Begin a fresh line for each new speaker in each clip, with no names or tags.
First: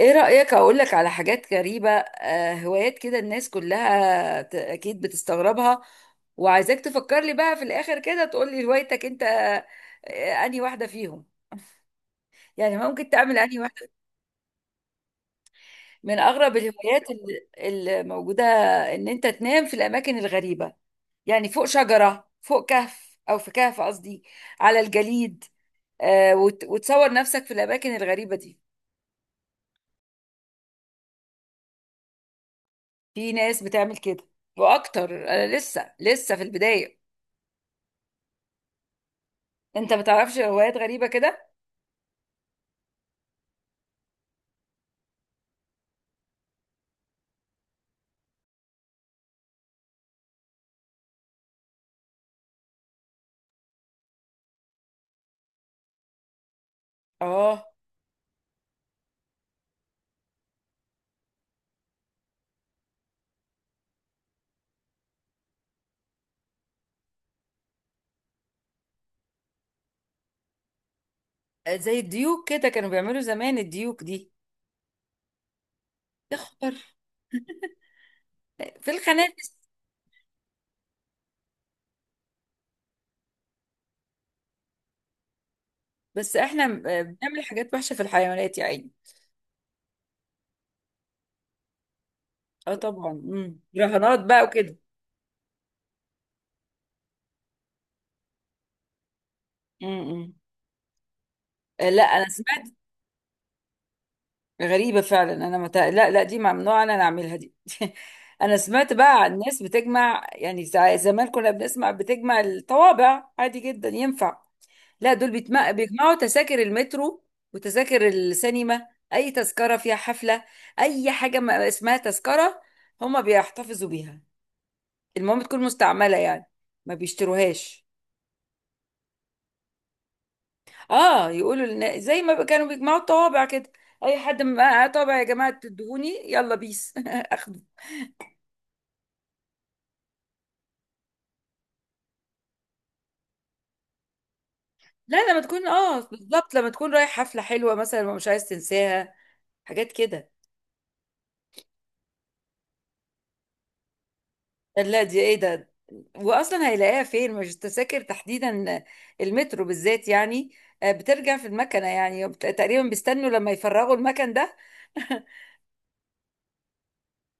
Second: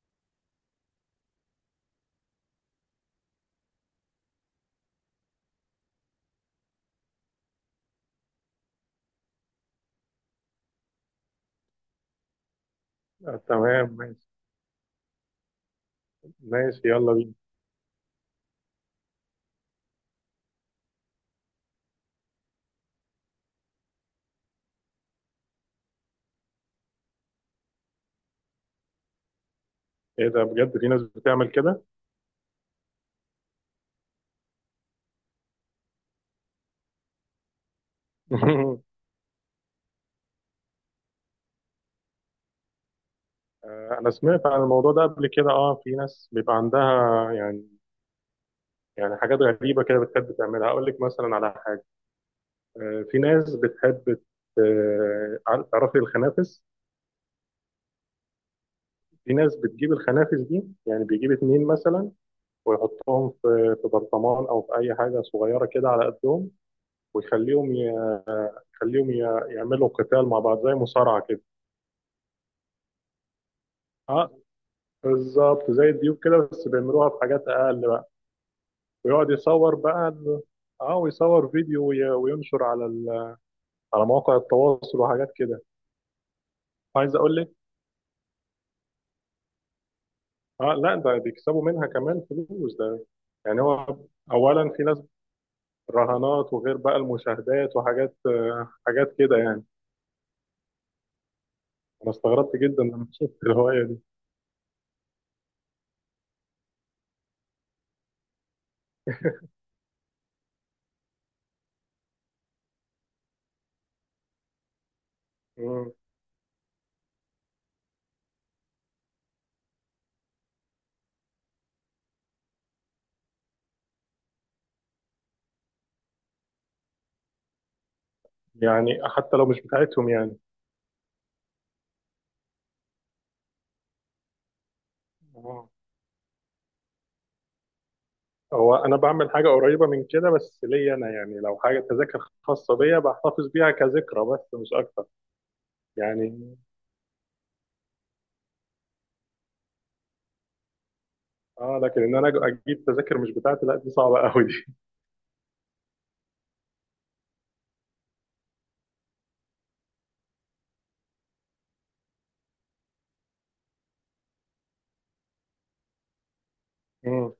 ايه رأيك اقول لك على حاجات غريبة، هوايات كده الناس كلها اكيد بتستغربها. وعايزاك تفكر لي بقى في الاخر كده تقول لي هوايتك انت، انهي واحدة فيهم. يعني ممكن تعمل انهي
تمام
واحدة.
ماشي
من اغرب
ماشي
الهوايات
يلا بينا.
اللي موجودة ان انت تنام في الاماكن الغريبة، يعني فوق شجرة، فوق كهف او في كهف قصدي، على الجليد. وتصور نفسك في الاماكن الغريبة دي.
ايه ده بجد؟ في ناس بتعمل كده.
في ناس بتعمل كده، واكتر. انا لسه في البداية. انت بتعرفش روايات غريبة كده؟
انا سمعت عن الموضوع ده قبل كده. اه، في ناس بيبقى عندها يعني. حاجات غريبه كده بتحب تعملها. اقول لك مثلا على حاجه. في ناس بتحب ت- تعرفي الخنافس؟
اه،
في ناس بتجيب الخنافس دي، يعني بيجيب اتنين مثلا ويحطهم في برطمان او في اي حاجه صغيره كده على قدهم، ويخليهم يخليهم يعملوا قتال مع بعض زي مصارعه كده.
زي الديوك كده كانوا بيعملوا زمان الديوك
اه
دي.
بالظبط زي الديوك كده بس
اخبر،
بيعملوها بحاجات اقل بقى.
في
ويقعد
الخنافس.
يصور بقى اه ويصور فيديو وينشر على على مواقع التواصل وحاجات كده.
بس احنا
عايز اقول
بنعمل
لك،
حاجات وحشة في الحيوانات يا عيني.
اه لا ده بيكسبوا منها كمان
اه
فلوس ده.
طبعا،
يعني هو
رهانات بقى
اولا
وكده.
في ناس رهانات، وغير بقى المشاهدات وحاجات حاجات كده يعني.
امم لا
انا
انا
استغربت
سمعت.
جدا لما شفت الهوايه دي.
غريبة فعلا. لا لا، دي ممنوع أنا أعملها دي. أنا سمعت بقى عن ناس بتجمع، يعني زمان كنا بنسمع بتجمع الطوابع عادي جدا، ينفع. لا دول بيتم...
مم.
بيجمعوا تذاكر المترو وتذاكر السينما. أي تذكرة فيها حفلة، أي حاجة ما اسمها تذكرة هما بيحتفظوا بيها. المهم تكون مستعملة يعني، ما بيشتروهاش.
يعني حتى لو مش بتاعتهم يعني.
اه يقولوا لنا زي ما كانوا بيجمعوا الطوابع كده. اي حد معاه طابع يا جماعه
آه.
تدهوني يلا بيس.
هو انا بعمل حاجه قريبه من كده بس ليا انا، يعني لو حاجه تذاكر خاصه بيا بحتفظ بيها كذكرى بس مش اكتر
لا لما تكون، اه بالظبط،
يعني.
لما تكون رايح حفلة حلوة مثلا ومش عايز تنساها، حاجات كده.
اه لكن ان انا اجيب تذاكر مش بتاعتي، لا دي صعبه قوي دي.
لا دي ايه ده. واصلا هيلاقيها فين؟ مش التذاكر تحديدا، المترو بالذات يعني، بترجع في المكنة يعني تقريبا بيستنوا لما يفرغوا المكن ده.
مم.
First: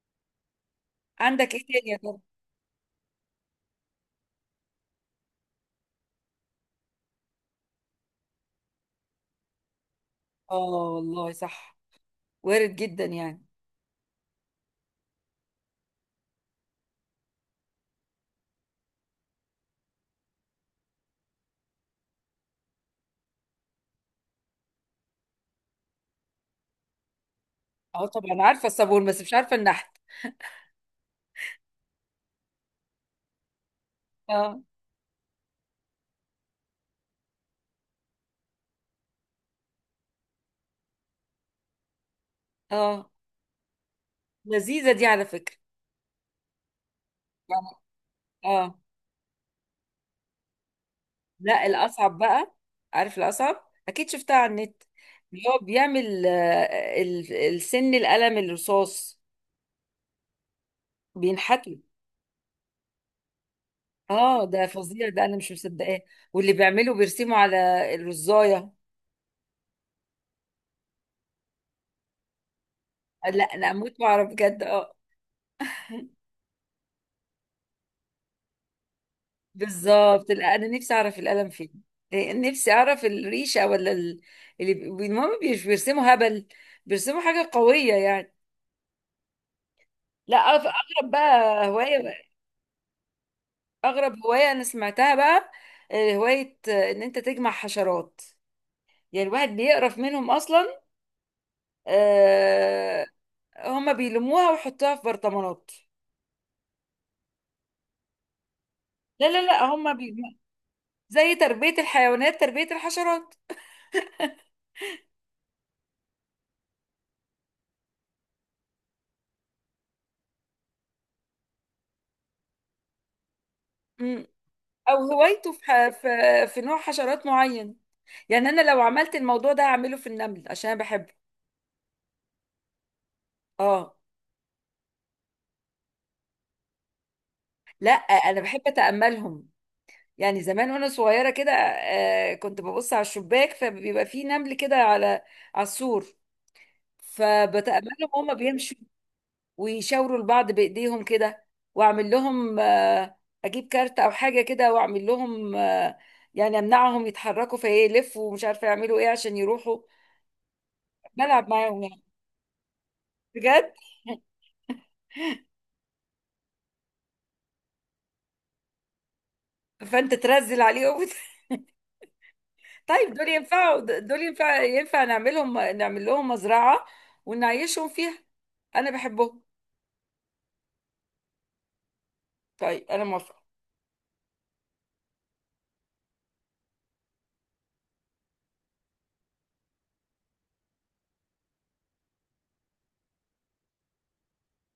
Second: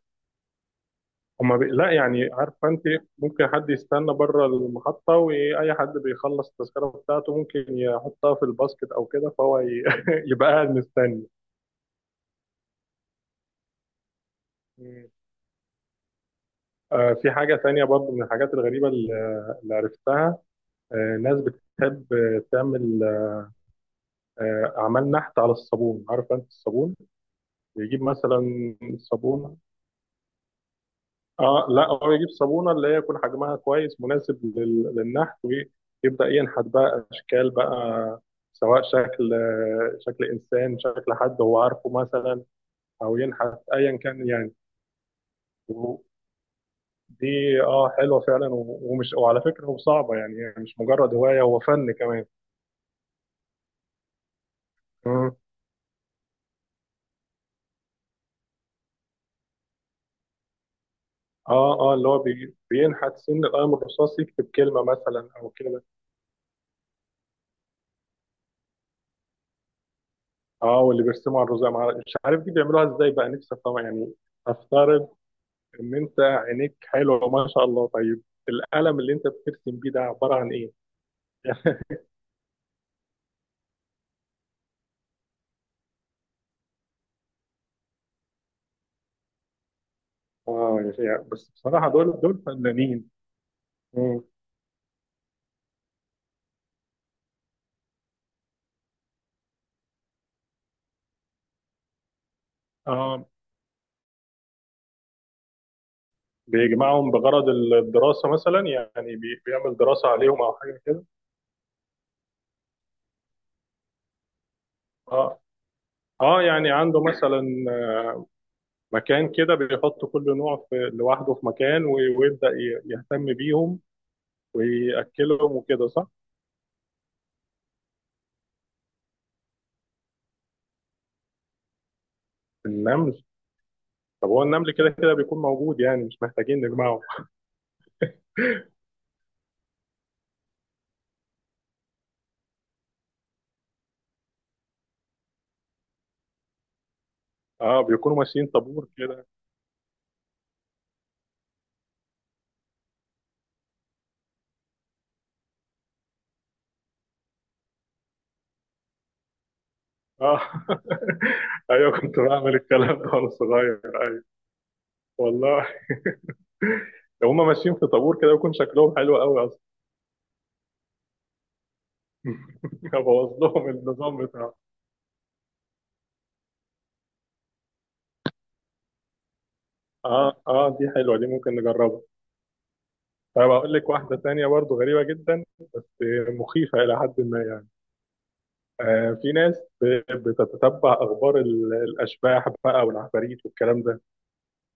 عندك
هما
ايه تاني
لا
يا ترى؟
يعني عارفه انت. ممكن حد يستنى بره المحطه، واي حد بيخلص التذكره بتاعته ممكن يحطها في الباسكت او كده، فهو يبقى
اه
قاعد مستني.
والله صح، وارد جدا يعني.
مم. آه في حاجه تانية برضو من الحاجات الغريبه اللي عرفتها. آه، ناس بتحب تعمل عمل نحت على الصابون. عارف انت الصابون؟ يجيب
اه طبعا عارفة
مثلا
الصابون، بس مش عارفة
صابونه.
النحت.
اه لا، هو يجيب صابونه اللي هي يكون حجمها كويس مناسب
اه
للنحت، ويبدا ينحت بقى اشكال بقى. سواء شكل شكل انسان، شكل حد هو عارفه مثلا،
اه،
او ينحت ايا كان يعني.
لذيذة دي على فكرة.
ودي
يعني
اه حلوه فعلا
اه،
ومش، وعلى فكره هو صعبه يعني، هي مش مجرد هوايه، هو
لا
فن
الأصعب
كمان.
بقى. عارف الأصعب، أكيد شفتها على النت،
مم.
اللي هو بيعمل السن القلم الرصاص بينحتوا.
اه اه اللي هو بينحت سن القلم الرصاص،
اه
يكتب
ده
كلمه
فظيع، ده
مثلا
أنا
او
مش
كده.
مصدقاه. واللي بيعمله بيرسموا على الرزاية.
اه، واللي بيرسموا على الرزق مش عارف دي بيعملوها ازاي بقى،
لا
نفسي
أنا
افهمها
أموت
يعني.
وأعرف بجد، اه.
افترض ان انت عينيك حلوه ما شاء الله. طيب القلم اللي انت بترسم بيه ده
بالظبط،
عباره عن
لا أنا
ايه؟
نفسي أعرف القلم فين. إيه، نفسي أعرف الريشة ولا المهم مش بيرسموا هبل، بيرسموا حاجة قوية يعني. لا
اه
أغرب
يعني بس
بقى
بصراحه دول
هواية،
دول فنانين.
اغرب
مم.
هوايه انا سمعتها بقى، آه، هوايه آه، ان انت تجمع حشرات. يعني الواحد بيقرف منهم اصلا. آه،
اه
هم بيلموها ويحطوها في برطمانات.
بيجمعهم بغرض الدراسه مثلا، يعني
لا لا لا
بيعمل
هم
دراسه
بي...
عليهم او حاجه كده.
زي تربيه الحيوانات، تربيه الحشرات.
اه اه، يعني عنده مثلا مكان كده، بيحط كل نوع في لوحده في مكان ويبدا يهتم بيهم
مم. او هوايته
ويأكلهم
في,
وكده
ح...
صح؟
في في نوع حشرات معين. يعني انا لو عملت الموضوع ده هعمله في النمل عشان انا بحبه.
النمل.
اه
طب هو النمل كده كده بيكون موجود، يعني مش محتاجين نجمعه.
لا انا بحب اتاملهم. يعني زمان وانا صغيره كده، كنت ببص على الشباك، فبيبقى فيه نمل كده على على السور،
اه
فبتأملهم
بيكونوا
هما
ماشيين
بيمشوا
طابور كده.
ويشاوروا لبعض بإيديهم كده. وأعمل لهم، أجيب كارت أو حاجة كده وأعمل لهم، يعني أمنعهم يتحركوا فيلفوا ومش عارفة يعملوا إيه عشان يروحوا.
اه
بلعب معاهم
ايوه،
يعني.
كنت بعمل الكلام ده وانا
بجد،
صغير. ايوه والله. هما ماشيين في طابور كده ويكون شكلهم حلو قوي اصلا.
فأنت ترزل عليهم. طيب دول
ابوظ لهم
ينفعوا، دول
النظام بتاعه.
ينفع ينفع نعملهم نعمل لهم مزرعة ونعيشهم فيها. أنا بحبهم.
اه اه، دي حلوه، دي ممكن نجربها.
طيب أنا موافقة.
طيب اقول لك واحده تانية برضو غريبه جدا. مخيفه الى حد ما يعني. آه في ناس بتتتبع اخبار الاشباح بقى والعفاريت والكلام ده.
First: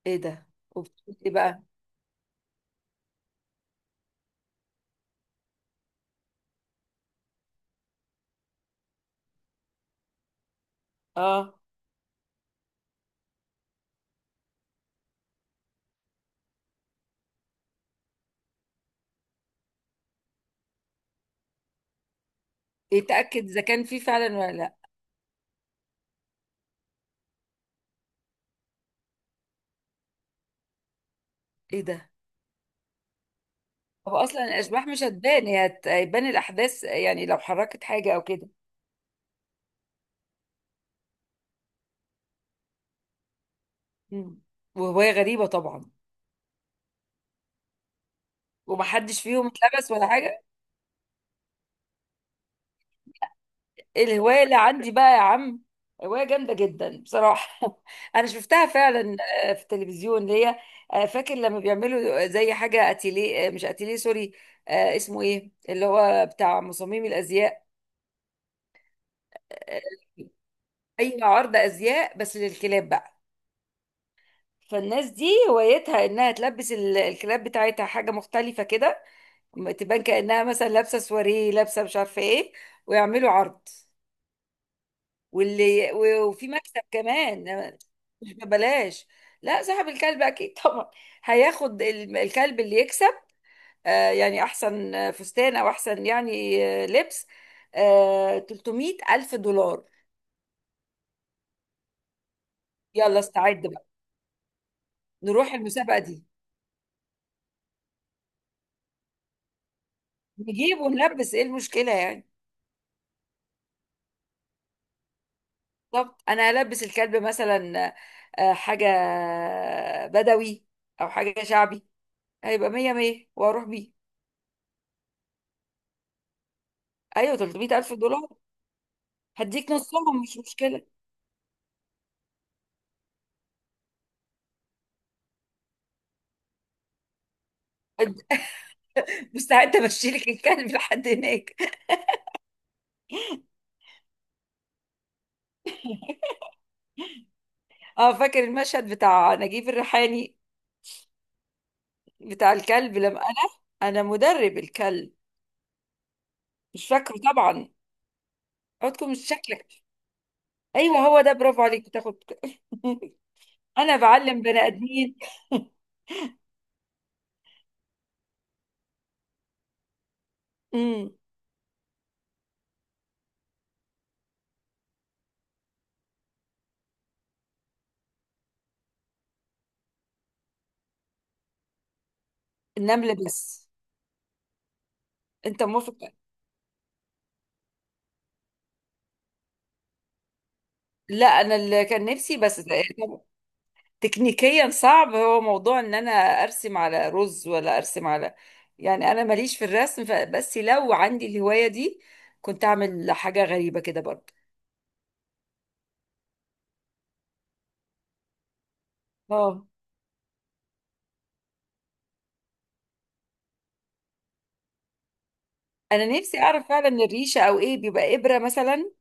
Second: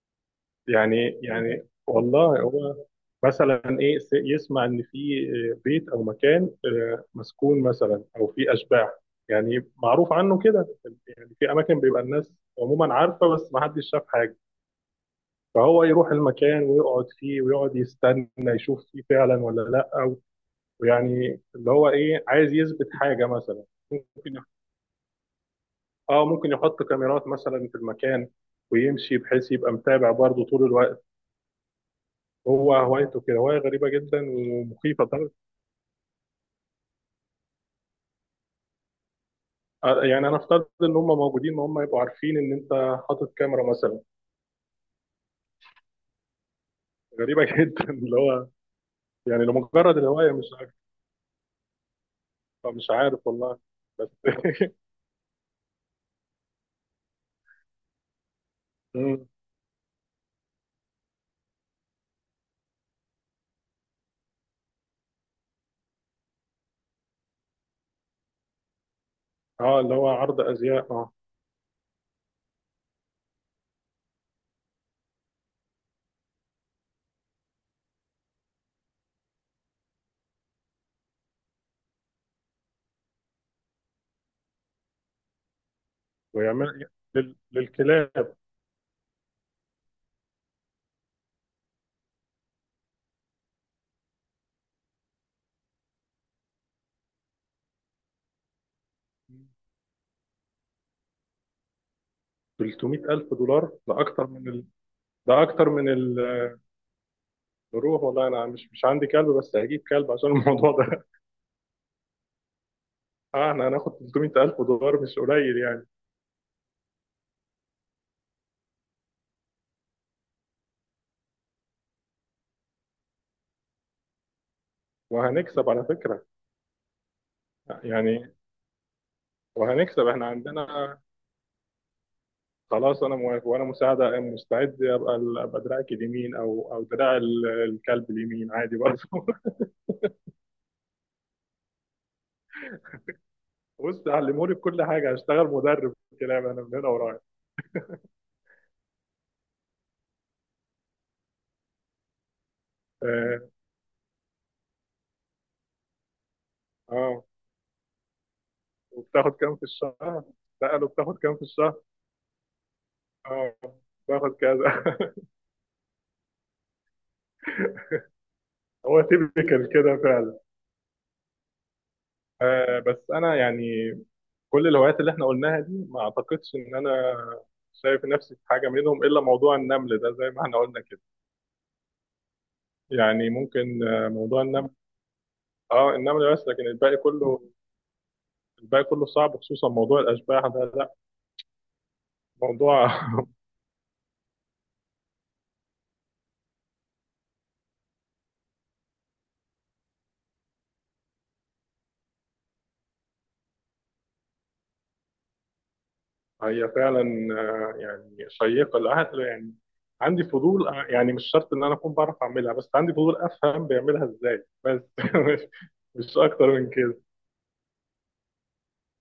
إيه ده؟
يعني
وبتقول إيه بقى؟
يعني والله هو مثلا ايه يسمع ان في بيت او مكان مسكون مثلا، او في اشباح يعني معروف عنه كده. يعني في
آه.
اماكن بيبقى الناس عموما عارفه بس ما حدش شاف حاجه. فهو يروح المكان ويقعد فيه ويقعد يستنى يشوف فيه فعلا ولا لا. ويعني اللي هو ايه، عايز يثبت حاجه
يتأكد إذا
مثلا.
كان في
ممكن
فعلا
يح-
ولا لأ.
اه ممكن يحط كاميرات مثلا في المكان ويمشي، بحيث يبقى متابع برضه طول الوقت.
إيه ده؟
هو هوايته كده، هواية غريبة
هو
جدا
اصلا الاشباح مش
ومخيفة طبعا.
هتبان، هيبان الاحداث يعني، لو حركت حاجه او كده.
يعني أنا أفترض إن هم موجودين، ما هم يبقوا عارفين إن أنت حاطط كاميرا مثلا.
مم. وهوايه غريبه طبعا.
غريبة جدا، اللي هو
ومحدش
يعني
فيهم اتلبس
لمجرد
ولا
الهواية.
حاجه؟
مش عارف، مش عارف والله. بس
الهوايه اللي عندي بقى يا عم، هوايه جامده جدا بصراحه. انا شفتها فعلا،
مم.
في التلفزيون، اللي هي، فاكر لما بيعملوا زي حاجه اتيليه؟ مش اتيليه، سوري، اسمه ايه اللي هو بتاع مصممي الازياء؟
أه
آه،
اللي هو عرض أزياء أه.
اي عرض ازياء، بس للكلاب بقى. فالناس دي هوايتها انها تلبس الكلاب بتاعتها حاجه مختلفه كده، تبان كأنها مثلا لابسة سواريه، لابسة مش عارفة ايه، ويعملوا عرض. وفي مكسب
ويعمل
كمان، مش
للكلاب
ببلاش. لا صاحب الكلب اكيد طبعا، هياخد الكلب اللي يكسب، يعني احسن فستان او احسن يعني، لبس، 300 الف دولار.
300000
يلا
ألف
استعد
دولار.
بقى،
ده أكتر من ده
نروح
أكتر من
المسابقة دي.
الروح والله. أنا مش عندي كلب بس هجيب كلب عشان الموضوع
نجيب
ده.
ونلبس، ايه المشكلة يعني.
أه إحنا هناخد 300000 ألف دولار، مش قليل يعني.
بالظبط، انا هلبس الكلب مثلا، حاجة بدوي او حاجة شعبي. هيبقى مية مية واروح بيه.
وهنكسب على فكرة.
ايوه 300 الف دولار،
يعني
هديك
وهنكسب
نصهم،
احنا
مش مشكله.
عندنا. خلاص انا موافق، وانا مساعده مستعد ابقى ابقى دراعك اليمين او دراع الكلب
هد-
اليمين عادي برضه.
مستعده امشي لك الكلب لحد هناك.
بص علموني بكل حاجه، هشتغل مدرب كلاب انا من هنا ورايح.
اه فاكر المشهد بتاع نجيب الريحاني بتاع الكلب لما انا،
اه
انا مدرب الكلب؟ مش فاكره
آه.
طبعا. عودكم مش
وبتاخد كام في
شكلك.
الشهر؟ سأله
ايوه
بتاخد
هو ده،
كام في
برافو
الشهر؟
عليك، بتاخد.
اه
انا
باخد
بعلم بني
كذا.
ادمين.
هو تيبيكال كده فعلا.
امم
آه بس انا يعني كل الهوايات اللي احنا قلناها دي ما اعتقدش ان انا شايف نفسي في حاجه منهم الا موضوع النمل ده زي ما احنا قلنا كده.
النمل
يعني
بس.
ممكن موضوع النمل.
انت
اه
موافق.
النمل بس، لكن الباقي كله، الباقي كله صعب، خصوصا موضوع الاشباح ده لا.
لا انا اللي كان نفسي بس،
موضوع
تكنيكيا صعب، هو موضوع ان انا ارسم على رز، ولا ارسم على، يعني انا ماليش في الرسم، بس لو عندي الهواية دي كنت اعمل حاجة غريبة كده برضه.
هي فعلا يعني شيقه للعقل يعني.
اه
عندي فضول يعني مش شرط ان انا اكون بعرف اعملها، بس عندي فضول افهم بيعملها ازاي بس مش
انا
مش
نفسي
اكتر
اعرف
من كده.
فعلا، الريشة او ايه، بيبقى ابرة مثلا،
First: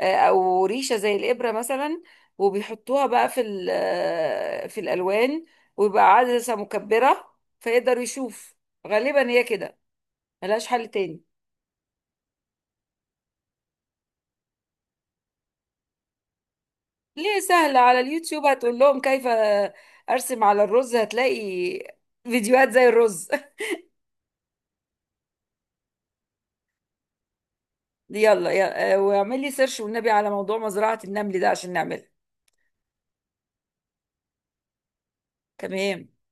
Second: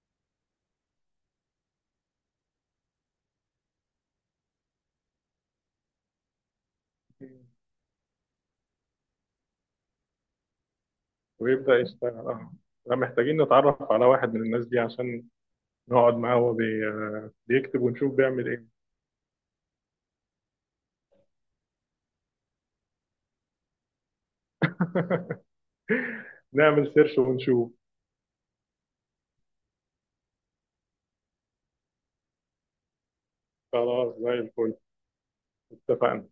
او ريشة زي الابرة مثلا، وبيحطوها بقى في ال- آه، في الالوان، ويبقى عدسة مكبرة فيقدر يشوف. غالبا هي كده، ملهاش حل تاني.
ويبدا يشتغل اه. لا، محتاجين نتعرف على واحد من الناس دي عشان نقعد معاه وهو آه،
ليه، سهلة
بيكتب
على
ونشوف
اليوتيوب،
بيعمل ايه.
هتقول لهم كيف أرسم على الرز هتلاقي فيديوهات زي الرز.
نعمل سيرش ونشوف.
يلا يلا، واعمل لي سيرش والنبي على موضوع مزرعة النمل ده عشان نعملها.
خلاص زي الفل.
تمام.
اتفقنا.